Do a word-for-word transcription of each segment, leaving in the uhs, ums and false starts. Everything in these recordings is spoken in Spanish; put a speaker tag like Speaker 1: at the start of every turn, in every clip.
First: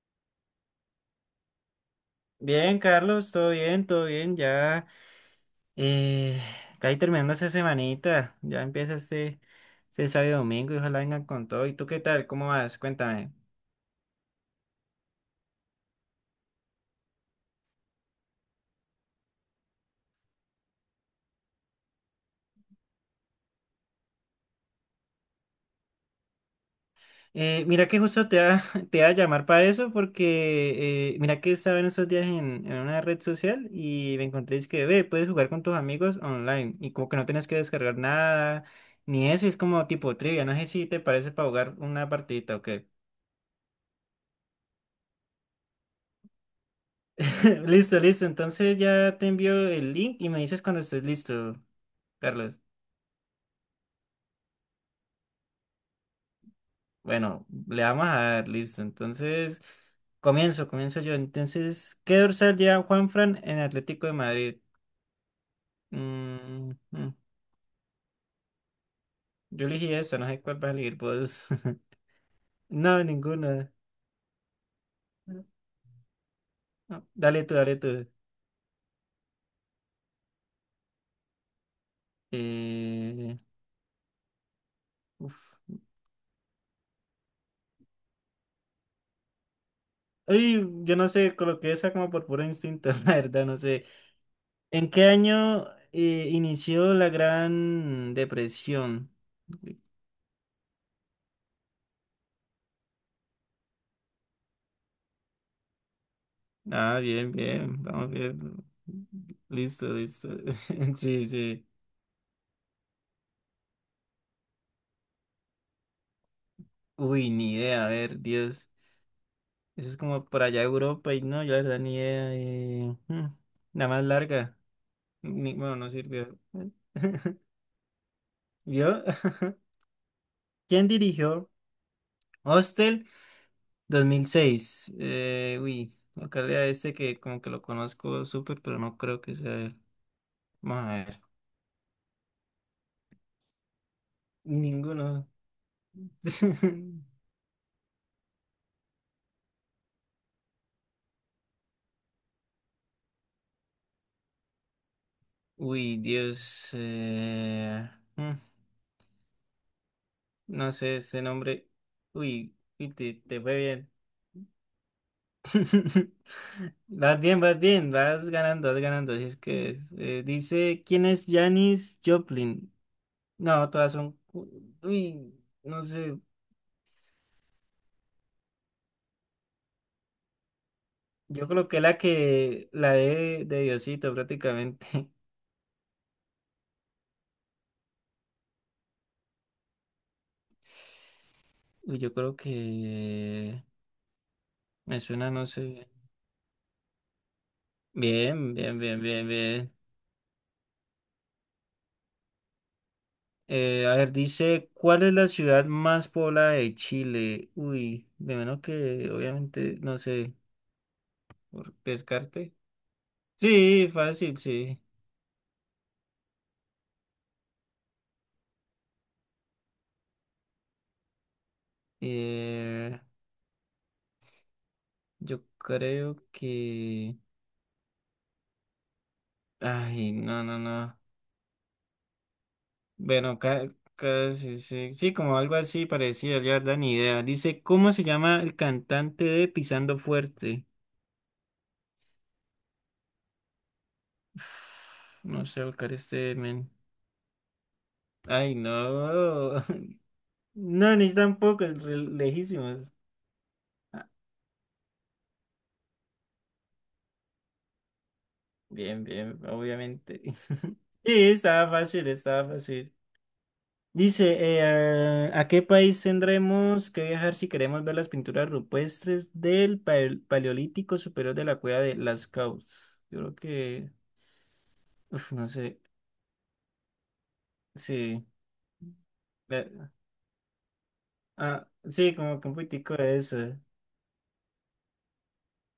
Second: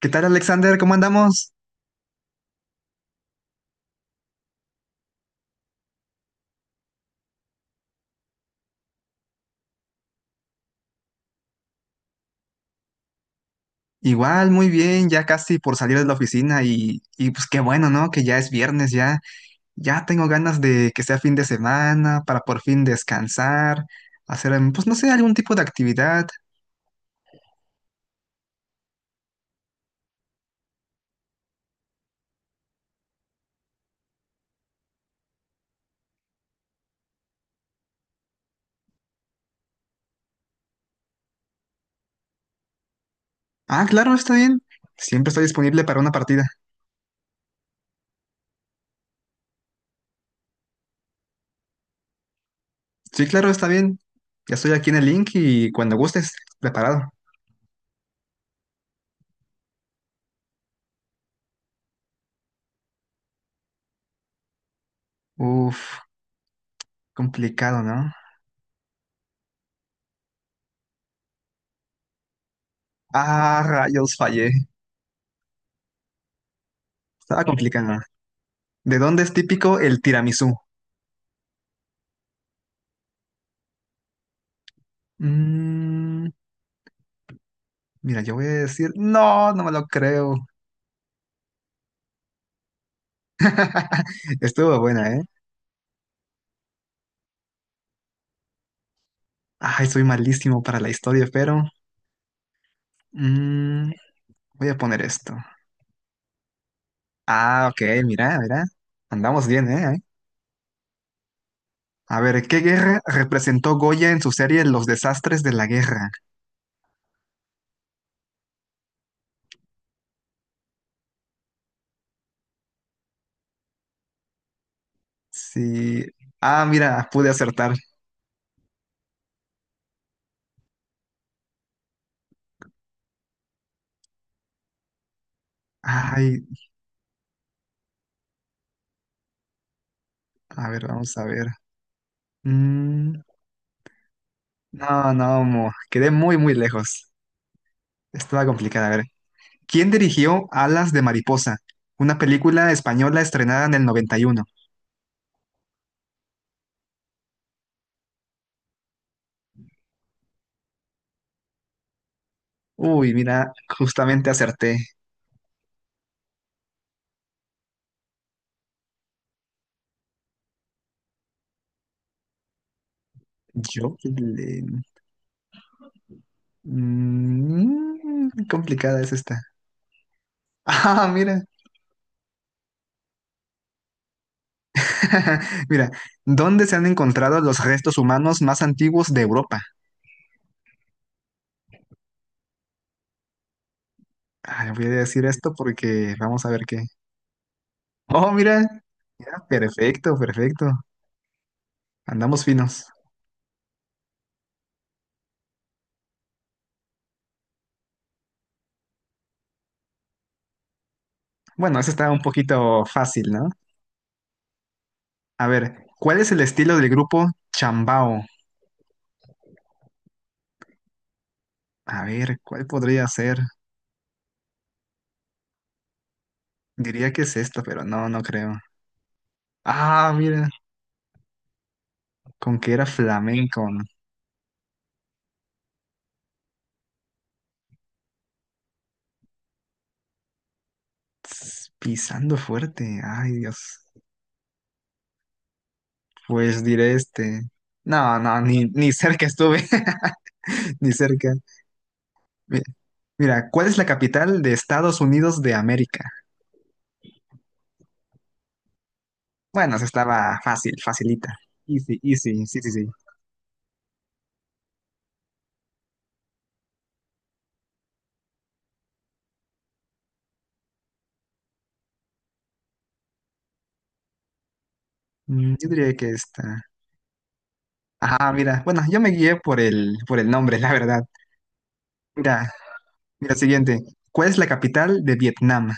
Speaker 1: ¿Qué tal, Alexander? ¿Cómo andamos?
Speaker 2: Bien, Carlos, todo bien, todo bien, ya eh, casi terminando esa semanita, ya empieza este, este sábado y domingo y ojalá vengan con todo. ¿Y tú qué tal? ¿Cómo vas? Cuéntame.
Speaker 1: Igual, muy bien, ya casi por salir de la oficina y, y pues qué bueno, ¿no? Que ya es viernes, ya, ya tengo ganas de que sea fin de semana para por fin descansar, hacer, em, pues no sé, algún tipo de actividad.
Speaker 2: Eh, mira que justo te va, te iba a llamar para eso porque eh, mira que estaba en estos días en, en una red social y me encontré es que, ve, puedes jugar con tus amigos online y como que no tienes que descargar nada ni eso, y es como tipo trivia, no sé si te parece para jugar una partidita o qué.
Speaker 1: Ah, claro, está bien. Siempre estoy disponible para una partida.
Speaker 2: Listo, listo. Entonces ya te envío el link y me dices cuando estés listo, Carlos.
Speaker 1: Sí, claro, está bien. Ya estoy aquí en el link y cuando gustes, preparado.
Speaker 2: Bueno, le vamos a dar, listo. Entonces, comienzo, comienzo yo. Entonces, ¿qué dorsal lleva Juanfran en Atlético de Madrid?
Speaker 1: Uf,
Speaker 2: Mm, mm.
Speaker 1: complicado, ¿no?
Speaker 2: Yo elegí esa, no sé cuál vas a elegir vos. No,
Speaker 1: Ah,
Speaker 2: ninguna.
Speaker 1: rayos, fallé.
Speaker 2: No,
Speaker 1: Estaba
Speaker 2: dale tú, dale
Speaker 1: complicado.
Speaker 2: tú.
Speaker 1: ¿De dónde es típico el tiramisú?
Speaker 2: Eh, Uf.
Speaker 1: Mmm, mira, yo voy a decir, no, no me lo creo.
Speaker 2: Ay, yo no sé, coloqué esa como por puro instinto, la verdad, no sé.
Speaker 1: Estuvo
Speaker 2: ¿En qué
Speaker 1: buena, ¿eh?
Speaker 2: año eh, inició la Gran Depresión?
Speaker 1: Ay, soy malísimo para la historia, pero mm, voy a poner esto.
Speaker 2: Ah, bien,
Speaker 1: Ah, ok,
Speaker 2: bien, vamos
Speaker 1: mira,
Speaker 2: bien.
Speaker 1: mira. Andamos bien,
Speaker 2: Listo,
Speaker 1: ¿eh?
Speaker 2: listo. Sí, sí.
Speaker 1: A ver, ¿qué guerra representó Goya en su serie Los desastres de la guerra?
Speaker 2: Uy, ni idea, a ver, Dios. Eso es como por allá Europa y no, yo la verdad ni idea. eh, hmm, La más larga. Ni- bueno, no
Speaker 1: Sí.
Speaker 2: sirvió.
Speaker 1: Ah, mira, pude acertar.
Speaker 2: ¿Vio? ¿Quién dirigió Hostel dos mil seis? Eh, uy, acá
Speaker 1: Ay,
Speaker 2: lea este que como que lo conozco súper, pero no creo que sea él.
Speaker 1: a
Speaker 2: Vamos
Speaker 1: ver,
Speaker 2: a
Speaker 1: vamos
Speaker 2: ver.
Speaker 1: a ver. Mm, no,
Speaker 2: Ninguno.
Speaker 1: no, mo- quedé muy, muy lejos. Estaba complicada, a ver. ¿Quién dirigió Alas de Mariposa, una película española estrenada en el noventa y uno?
Speaker 2: Uy, Dios. eh, mm, No sé ese nombre. Uy, uy,
Speaker 1: Uy,
Speaker 2: te, te
Speaker 1: mira,
Speaker 2: fue bien.
Speaker 1: justamente acerté.
Speaker 2: Vas bien, vas bien, vas ganando, vas ganando. Así es que es, eh, dice, ¿quién es Janis Joplin? No,
Speaker 1: Yo
Speaker 2: todas son...
Speaker 1: le.
Speaker 2: Uy, no sé.
Speaker 1: Mm, complicada es esta. Ah, mira.
Speaker 2: Yo creo que la que... La de, de Diosito prácticamente.
Speaker 1: Mira, ¿dónde se han encontrado los restos humanos más antiguos de Europa?
Speaker 2: Uy, yo creo que...
Speaker 1: Ah, voy a
Speaker 2: Me
Speaker 1: decir
Speaker 2: suena, no
Speaker 1: esto
Speaker 2: sé.
Speaker 1: porque vamos a ver qué. Oh,
Speaker 2: Bien,
Speaker 1: mira.
Speaker 2: bien, bien, bien,
Speaker 1: Mira,
Speaker 2: bien.
Speaker 1: perfecto, perfecto. Andamos finos.
Speaker 2: Eh, a ver, dice, ¿cuál es la ciudad más poblada de Chile? Uy, de menos que, obviamente, no sé, por
Speaker 1: Bueno, eso está un
Speaker 2: descarte.
Speaker 1: poquito fácil, ¿no?
Speaker 2: Sí, fácil, sí.
Speaker 1: A ver, ¿cuál es el estilo del grupo Chambao? A ver, ¿cuál
Speaker 2: Eh,
Speaker 1: podría ser?
Speaker 2: yo creo
Speaker 1: Diría
Speaker 2: que...
Speaker 1: que es esta, pero no, no creo.
Speaker 2: Ay,
Speaker 1: Ah,
Speaker 2: no,
Speaker 1: mira,
Speaker 2: no, no.
Speaker 1: con que era
Speaker 2: Bueno,
Speaker 1: flamenco,
Speaker 2: ca-
Speaker 1: ¿no?
Speaker 2: casi, sí, sí, como algo así parecido, yo la verdad ni idea. Dice, ¿cómo se llama el cantante de Pisando Fuerte?
Speaker 1: Tss, pisando fuerte. Ay, Dios.
Speaker 2: No sé, buscar este
Speaker 1: Pues
Speaker 2: men.
Speaker 1: diré este. No, no,
Speaker 2: Ay,
Speaker 1: ni, ni cerca
Speaker 2: no.
Speaker 1: estuve. Ni
Speaker 2: No, ni
Speaker 1: cerca.
Speaker 2: tampoco, es re-
Speaker 1: Mi-
Speaker 2: lejísimos.
Speaker 1: Mira, ¿cuál es la
Speaker 2: Ah,
Speaker 1: capital de Estados Unidos de América?
Speaker 2: bien, bien,
Speaker 1: Bueno, se
Speaker 2: obviamente.
Speaker 1: estaba fácil,
Speaker 2: Sí,
Speaker 1: facilita.
Speaker 2: estaba
Speaker 1: Easy,
Speaker 2: fácil, estaba
Speaker 1: easy, sí, sí, sí.
Speaker 2: fácil. Dice, eh, ¿a qué país tendremos que viajar si queremos ver las pinturas rupestres del pal- Paleolítico Superior de la cueva de Las Caus? Yo creo que, uf, no
Speaker 1: Mm, yo
Speaker 2: sé,
Speaker 1: diría que esta.
Speaker 2: sí,
Speaker 1: Ah, mira, bueno, yo me guié por
Speaker 2: la-
Speaker 1: el, por el nombre, la verdad.
Speaker 2: ah, sí, como que
Speaker 1: Mira,
Speaker 2: un poquitico de
Speaker 1: mira,
Speaker 2: eso.
Speaker 1: siguiente. ¿Cuál es la capital de Vietnam?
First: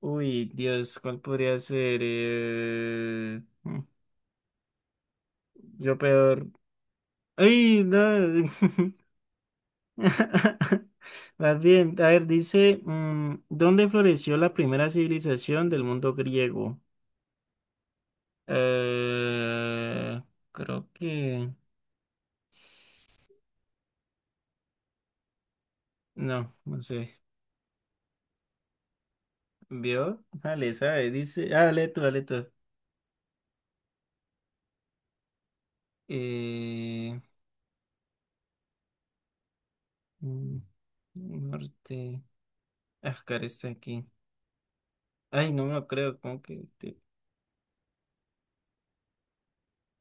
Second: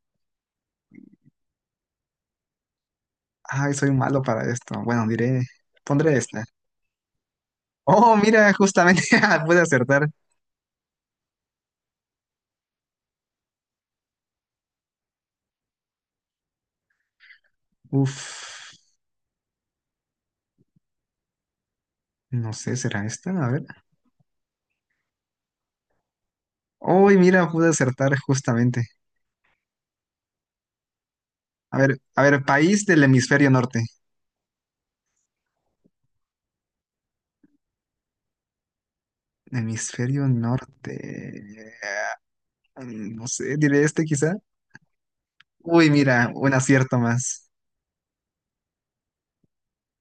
Speaker 2: Uy, Dios, ¿cuál podría ser? Eh,
Speaker 1: Ay,
Speaker 2: mm,
Speaker 1: soy malo para esto. Bueno, diré,
Speaker 2: yo
Speaker 1: pondré esta.
Speaker 2: peor. ¡Ay,
Speaker 1: Oh,
Speaker 2: no!
Speaker 1: mira, justamente ah, pude acertar.
Speaker 2: Más bien, a ver, dice, mm, ¿dónde floreció la primera civilización del mundo griego?
Speaker 1: Uf,
Speaker 2: Eh, Creo que...
Speaker 1: no sé, ¿será esta? A ver.
Speaker 2: No, no
Speaker 1: Oh,
Speaker 2: sé.
Speaker 1: mira, pude acertar justamente.
Speaker 2: ¿Vio? Dale, sabe, dice... Ah,
Speaker 1: A
Speaker 2: dale
Speaker 1: ver,
Speaker 2: tú,
Speaker 1: a
Speaker 2: dale
Speaker 1: ver,
Speaker 2: tú.
Speaker 1: país del hemisferio norte.
Speaker 2: Eh,
Speaker 1: Hemisferio
Speaker 2: mm,
Speaker 1: norte.
Speaker 2: Norte...
Speaker 1: Mm,
Speaker 2: Ah,
Speaker 1: no
Speaker 2: cara,
Speaker 1: sé,
Speaker 2: está
Speaker 1: diré
Speaker 2: aquí.
Speaker 1: este quizá.
Speaker 2: Ay, no me lo
Speaker 1: Uy,
Speaker 2: creo,
Speaker 1: mira,
Speaker 2: como
Speaker 1: un
Speaker 2: que...
Speaker 1: acierto más.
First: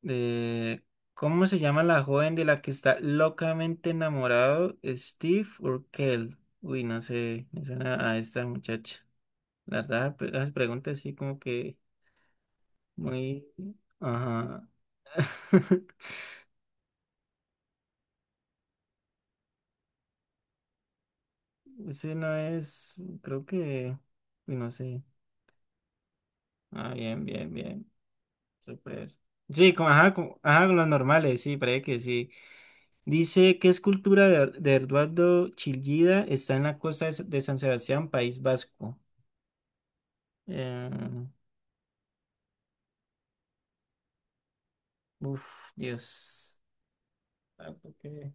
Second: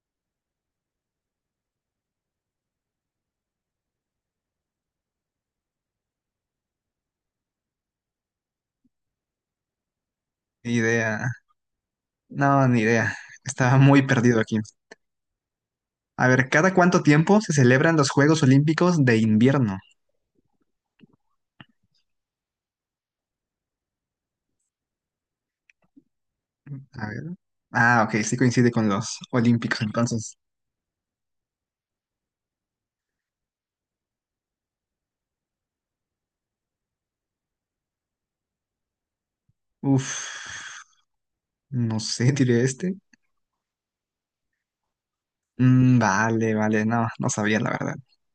Speaker 2: de ¿cómo se llama la joven de la que está locamente enamorado? ¿Steve o Kel? Uy, no sé, me suena a esta muchacha. La verdad, pe- las
Speaker 1: Ni
Speaker 2: preguntas así
Speaker 1: idea.
Speaker 2: como que
Speaker 1: No, ni idea.
Speaker 2: muy...
Speaker 1: Estaba muy perdido aquí.
Speaker 2: Ajá.
Speaker 1: A ver, ¿cada cuánto tiempo se celebran los Juegos Olímpicos de invierno?
Speaker 2: Ese no es, creo que... Uy, no sé. Ah,
Speaker 1: A
Speaker 2: bien,
Speaker 1: ver.
Speaker 2: bien, bien.
Speaker 1: Ah, ok, sí coincide con
Speaker 2: Súper.
Speaker 1: los
Speaker 2: Sí,
Speaker 1: olímpicos,
Speaker 2: como, ajá,
Speaker 1: entonces.
Speaker 2: como, ajá, con los normales, sí, parece que sí. Dice, ¿qué escultura de, de Eduardo Chillida está en la costa de, S- de San Sebastián, País Vasco?
Speaker 1: Uf,
Speaker 2: Eh,
Speaker 1: no sé, diré este.
Speaker 2: Uf,
Speaker 1: Mm, vale,
Speaker 2: Dios.
Speaker 1: vale, no, no sabía la
Speaker 2: Ah,
Speaker 1: verdad.
Speaker 2: ¿por qué?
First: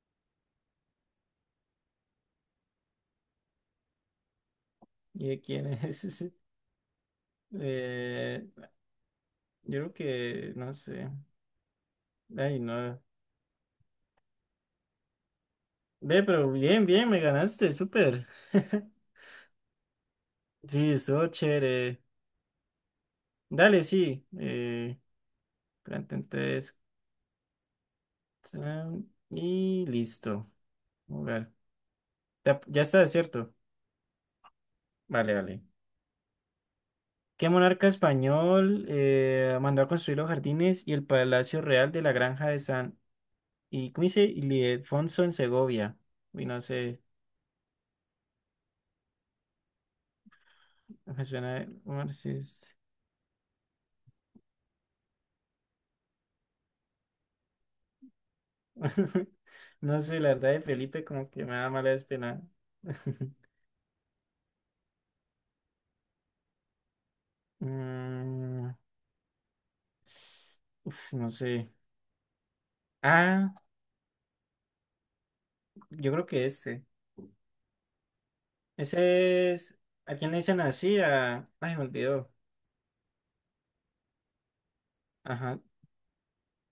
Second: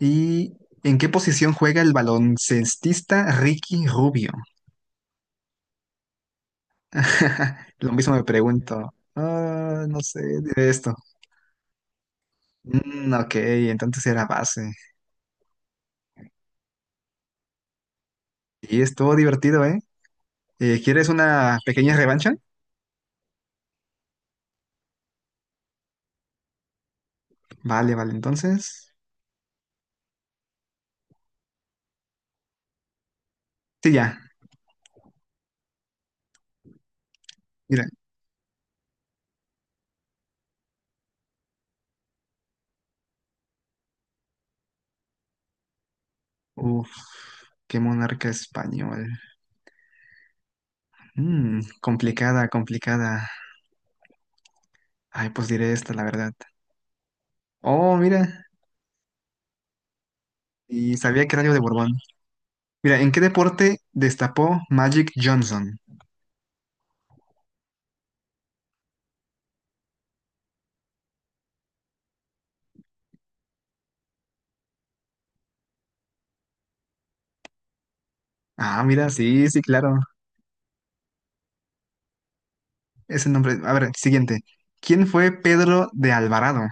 Speaker 1: ¿Y en qué posición juega el baloncestista Ricky Rubio?
Speaker 2: ¿Y de quién es ese?
Speaker 1: Lo mismo me
Speaker 2: Eh,
Speaker 1: pregunto. Ah,
Speaker 2: yo creo
Speaker 1: no sé,
Speaker 2: que,
Speaker 1: diré
Speaker 2: no
Speaker 1: esto.
Speaker 2: sé. Ay, no.
Speaker 1: Mm, ok, entonces era base.
Speaker 2: Ve, pero bien, bien, me ganaste, súper.
Speaker 1: Y estuvo divertido, ¿eh? Eh,
Speaker 2: Sí,
Speaker 1: ¿Quieres
Speaker 2: estuvo
Speaker 1: una pequeña
Speaker 2: chévere.
Speaker 1: revancha?
Speaker 2: Dale, sí. Eh, Grand Theft tres,
Speaker 1: Vale, vale, entonces.
Speaker 2: tan, y listo. Jugar. Ya, ya está, ¿cierto?
Speaker 1: Sí, ya,
Speaker 2: Vale, vale. ¿Qué
Speaker 1: mira.
Speaker 2: monarca español eh, mandó a construir los jardines y el palacio real de la granja de San Y ¿cómo dice? Ildefonso en Segovia. Uy, no
Speaker 1: Uf,
Speaker 2: sé,
Speaker 1: qué monarca español.
Speaker 2: me suena
Speaker 1: Mm, complicada,
Speaker 2: Marxist.
Speaker 1: complicada. Ay, pues diré esta, la verdad. Oh, mira,
Speaker 2: No sé, la verdad de
Speaker 1: y
Speaker 2: Felipe
Speaker 1: sabía
Speaker 2: como
Speaker 1: que era
Speaker 2: que
Speaker 1: algo
Speaker 2: me
Speaker 1: de
Speaker 2: da mala
Speaker 1: Borbón.
Speaker 2: espina.
Speaker 1: Mira, ¿en qué deporte destapó Magic Johnson?
Speaker 2: Mm, Uf, no sé. Ah, yo creo que este.
Speaker 1: Ah, mira, sí,
Speaker 2: Ese
Speaker 1: sí,
Speaker 2: es.
Speaker 1: claro.
Speaker 2: ¿A quién le dicen así? A... Ay, me olvidó.
Speaker 1: Ese nombre. A ver, siguiente. ¿Quién fue
Speaker 2: Ajá,
Speaker 1: Pedro de Alvarado?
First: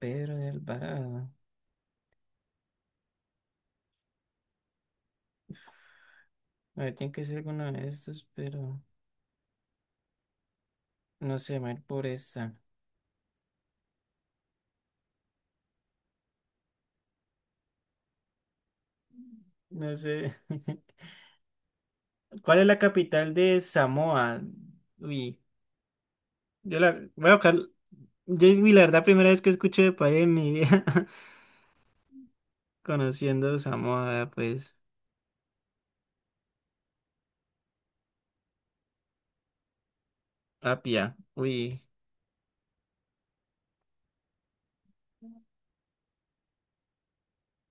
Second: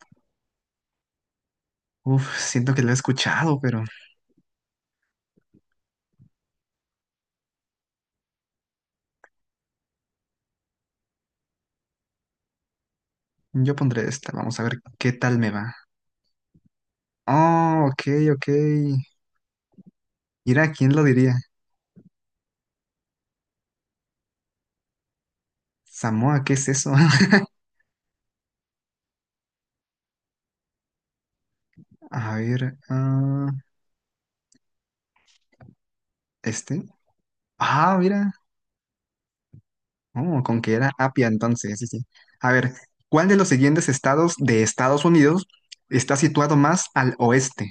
Speaker 2: Pedro de Alvarado.
Speaker 1: Uf, siento que lo he escuchado, pero
Speaker 2: Uf, a ver, tiene que ser alguno de estos, pero. No sé, me voy a ir por esta.
Speaker 1: yo pondré esta. Vamos a ver qué tal me va. Oh, ok, ok.
Speaker 2: No sé.
Speaker 1: Mira, ¿quién lo diría?
Speaker 2: ¿Cuál es la capital de Samoa? Uy,
Speaker 1: Samoa, ¿qué es
Speaker 2: yo
Speaker 1: eso?
Speaker 2: la voy a buscar. Yo, uy, la verdad, primera vez que escucho de país en mi vida,
Speaker 1: A ver, ah,
Speaker 2: conociendo Samoa, vea, pues,
Speaker 1: este. Ah, mira. Oh, con que era
Speaker 2: Apia.
Speaker 1: Apia entonces,
Speaker 2: Uy,
Speaker 1: sí, sí. A ver, ¿cuál de los siguientes estados de Estados Unidos está situado más al oeste?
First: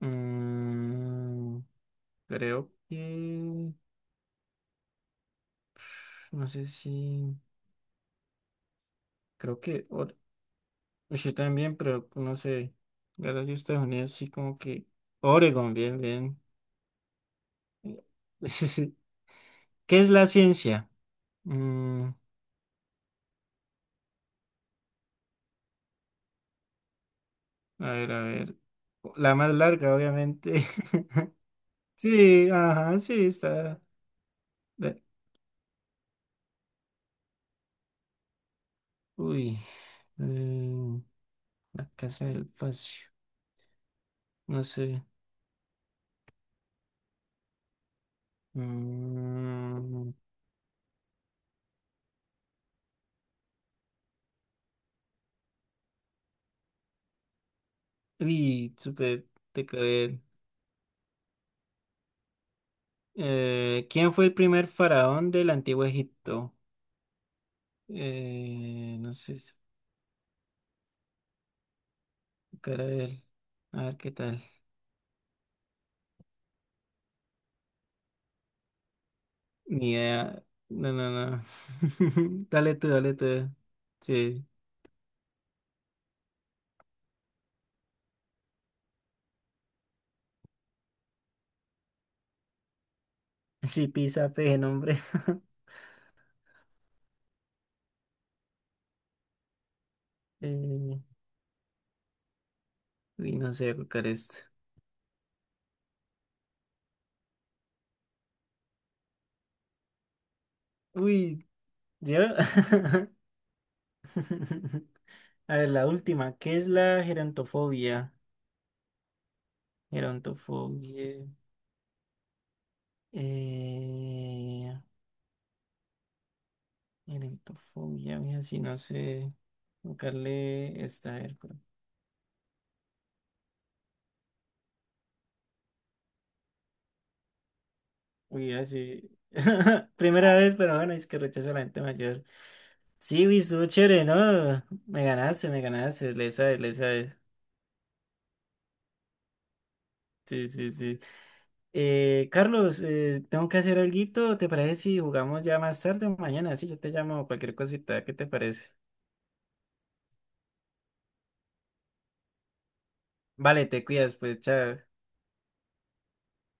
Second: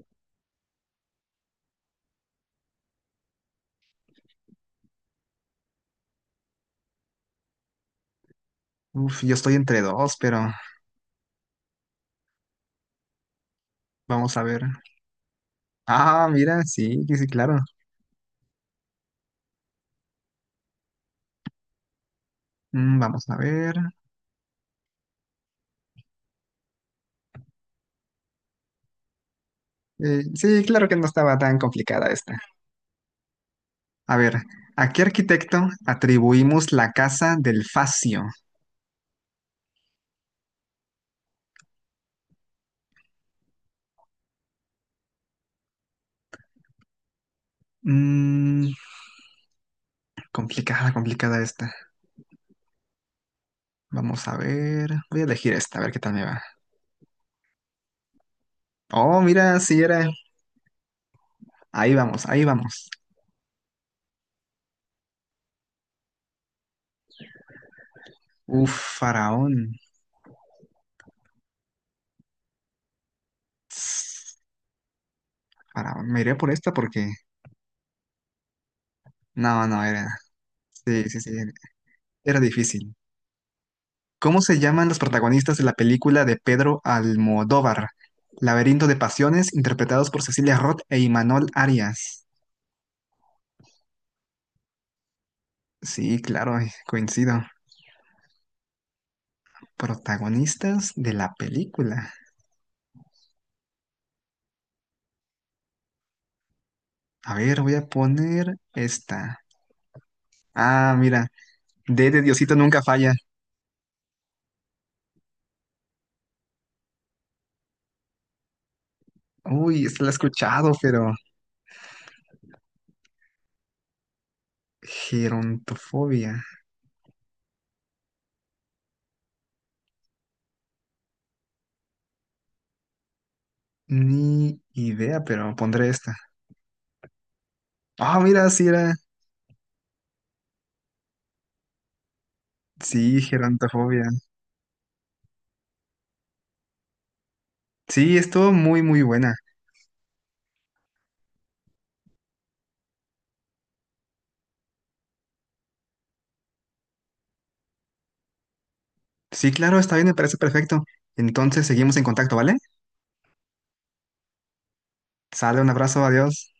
Speaker 2: mm, Creo que. No sé si.
Speaker 1: Uf, yo estoy
Speaker 2: Creo
Speaker 1: entre
Speaker 2: que.
Speaker 1: dos,
Speaker 2: Or-
Speaker 1: pero
Speaker 2: uy, yo también, pero no sé. La verdad, yo Estados Unidos, sí,
Speaker 1: vamos a
Speaker 2: como
Speaker 1: ver.
Speaker 2: que. Oregon, bien,
Speaker 1: Ah,
Speaker 2: bien.
Speaker 1: mira, sí, sí, sí, claro.
Speaker 2: ¿Qué es la ciencia? Mm,
Speaker 1: Mm, vamos a ver.
Speaker 2: A ver, a ver. La más larga,
Speaker 1: Eh, sí,
Speaker 2: obviamente.
Speaker 1: claro que no estaba tan complicada esta.
Speaker 2: Sí, ajá, sí, está.
Speaker 1: A ver, ¿a qué
Speaker 2: De-
Speaker 1: arquitecto atribuimos la casa del Facio?
Speaker 2: Uy. eh, la casa del espacio. No sé.
Speaker 1: Mm,
Speaker 2: Mm,
Speaker 1: complicada, complicada esta. Vamos a ver. Voy a elegir esta, a ver qué tal me va.
Speaker 2: uy,
Speaker 1: Oh,
Speaker 2: súper
Speaker 1: mira,
Speaker 2: te
Speaker 1: sí era.
Speaker 2: quedé.
Speaker 1: Ahí vamos, ahí vamos.
Speaker 2: Eh, ¿quién fue el primer faraón del antiguo Egipto?
Speaker 1: Uf,
Speaker 2: Eh, no sé. Si-
Speaker 1: faraón.
Speaker 2: Cara de él. A ver qué
Speaker 1: Tss,
Speaker 2: tal.
Speaker 1: faraón. Me iré por esta porque. No, no,
Speaker 2: Ni
Speaker 1: era.
Speaker 2: idea. No,
Speaker 1: Sí,
Speaker 2: no,
Speaker 1: sí, sí.
Speaker 2: no.
Speaker 1: Era
Speaker 2: Dale tú,
Speaker 1: difícil.
Speaker 2: dale tú.
Speaker 1: ¿Cómo
Speaker 2: Sí.
Speaker 1: se llaman los protagonistas de la película de Pedro Almodóvar Laberinto de Pasiones, interpretados por Cecilia Roth e Imanol Arias?
Speaker 2: Sí, pisa, peje, nombre.
Speaker 1: Sí, claro, eh, coincido. Protagonistas
Speaker 2: Eh,
Speaker 1: de la película.
Speaker 2: Uy, no sé colocar esto.
Speaker 1: A ver, voy a poner esta. Ah, mira.
Speaker 2: Uy,
Speaker 1: D
Speaker 2: yo.
Speaker 1: de Diosito nunca falla.
Speaker 2: A ver, la última. ¿Qué es la gerontofobia?
Speaker 1: Uy, esta la he escuchado, pero.
Speaker 2: Gerontofobia. Eh,
Speaker 1: Gerontofobia.
Speaker 2: Gerontofobia, mira, si no sé buscarle esta. A ver, cu-
Speaker 1: Ni idea, pero pondré esta. Ah, mira,
Speaker 2: uy,
Speaker 1: sí era.
Speaker 2: así. Primera vez, pero bueno, es que rechazo a la gente mayor.
Speaker 1: Sí,
Speaker 2: Sí, vi estuvo
Speaker 1: gerontofobia.
Speaker 2: chévere, ¿no? Me ganaste, me ganaste. Le sabes, le sabes.
Speaker 1: Sí, estuvo muy, muy buena.
Speaker 2: Sí, sí, sí. Eh, Carlos, eh, tengo que hacer alguito. ¿Te parece si jugamos ya más tarde o mañana? Sí, yo te llamo cualquier cosita. ¿Qué te parece?
Speaker 1: Sí, claro, está bien, me parece perfecto. Entonces seguimos en contacto, ¿vale?
Speaker 2: Vale, te cuidas, pues, chao.
Speaker 1: Sale, un abrazo, adiós.